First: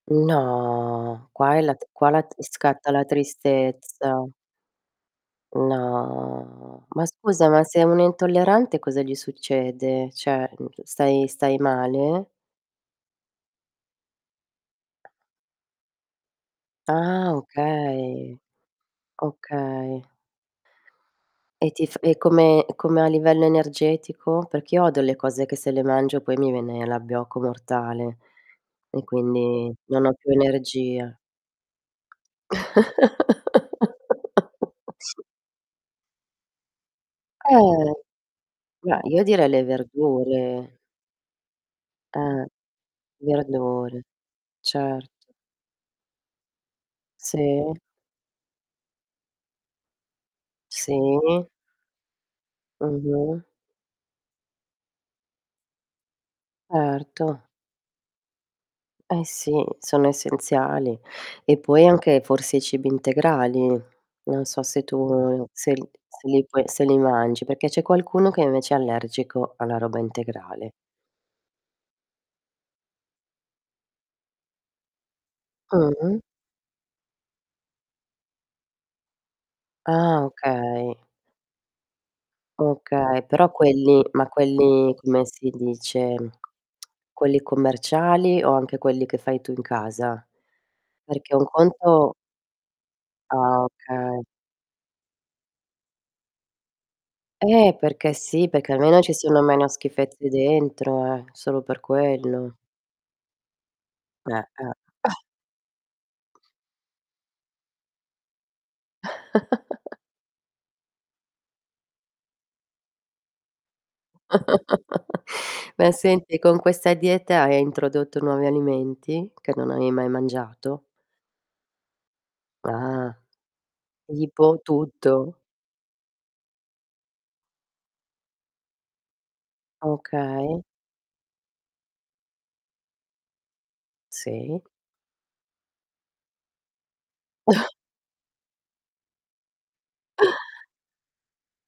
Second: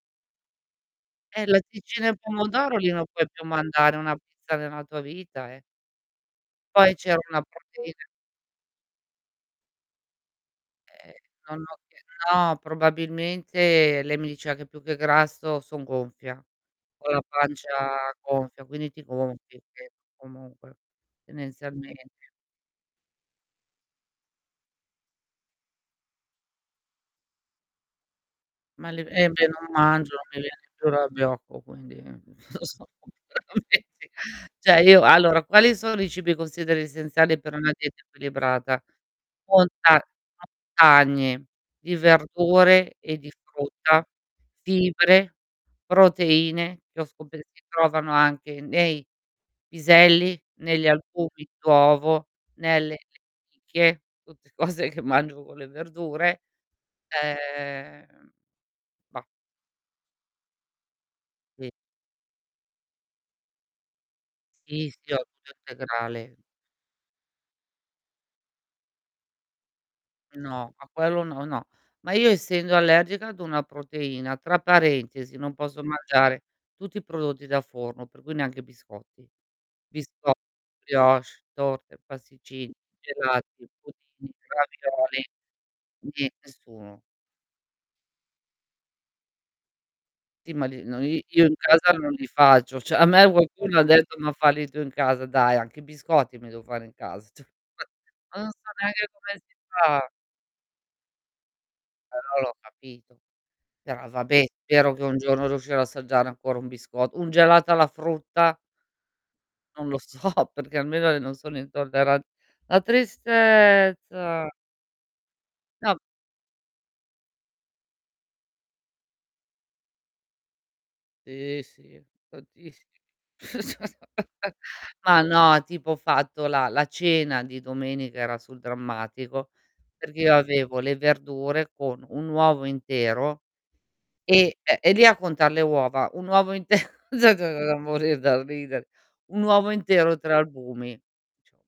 No, Eh, qua è la latticini qua e la pomodoro, lì scatta non la puoi più mandare una tristezza. pizza nella tua vita, eh. No, Poi ma c'era una scusa, ma se uno è proteina intollerante cosa gli succede? Cioè, mhmm, Ehm, stai stai non ho chie male? no, probabilmente, lei mi diceva che più che grasso son gonfia, ho la Ah, pancia okay. gonfia, quindi ti gonfi che Okay. comunque E ti f e tendenzialmente come come a livello energetico? Perché io odio le cose che se le mangio poi mi viene l'abbiocco mortale Ma le e eh, beh, non quindi non ho mangio, più mi viene più energia. l'abbiocco quindi n so. [unintelligible] Cioè io allora, quali sono i cibi consideri essenziali per una Eh! dieta equilibrata? Beh, io direi le Monta verdure. montagne di Eh. verdure e di Verdure. frutta, Certo. fibre, proteine, che ho scope si Sì. trovano anche nei piselli, negli Sì. albumi d'uovo, nelle Mh-mh. lenticchie, tutte cose che mangio con le verdure. Erto. Ehm bah. Eh sì, sono essenziali e Sì. poi anche, forse, i cibi integrali. Non so se Sì, tu, sì, olio uhm, se l se integrale. li poi se li mangi, perché c'è qualcuno che invece è allergico alla roba No, integrale. ma quello no, no. Ma io essendo allergica ad una proteina, tra parentesi, non posso Mh-mh. mangiare tutti i prodotti da forno, per cui neanche biscotti. Ah, Bisco okay. brioches, torte, pasticcini, Okay, però gelati, quelli ma budini, quelli come ravioli, si dice? nie nessuno. Quelli commerciali o anche quelli che fai tu in casa? Sì, ma li no i Perché io un in casa conto non li faccio, cioè a me Ah, qualcuno ha detto: okay. "Ma falli tu in casa", dai, anche i biscotti mi devo fare in cas Eh, perché ma non sì, so perché almeno neanche ci come siano si meno fa. schifezze dentro, eh, solo per Però quello. l'ho capito. Però, Eh, vabbè, eh. spero che un giorno riuscirò a assaggiare ancora un bisco un gelato alla frutta. Non lo so perché almeno i non sono intolleran la tristezza. Ma, No senti, con questa dieta hai introdotto nuovi alimenti che non avevi mai mangiato? Sì, sì. Tantis Ah. Tipo? ma Tutto. no, tipo, ho fatto la la cena di domenica, era sul drammatico, perché io Okay. avevo le verdure con un uovo intero e Sì. ehm, e lì a contar le uova, un uovo inte [unintelligible] morir dal ridere; un uovo intero 3 albumi. [unintelligible]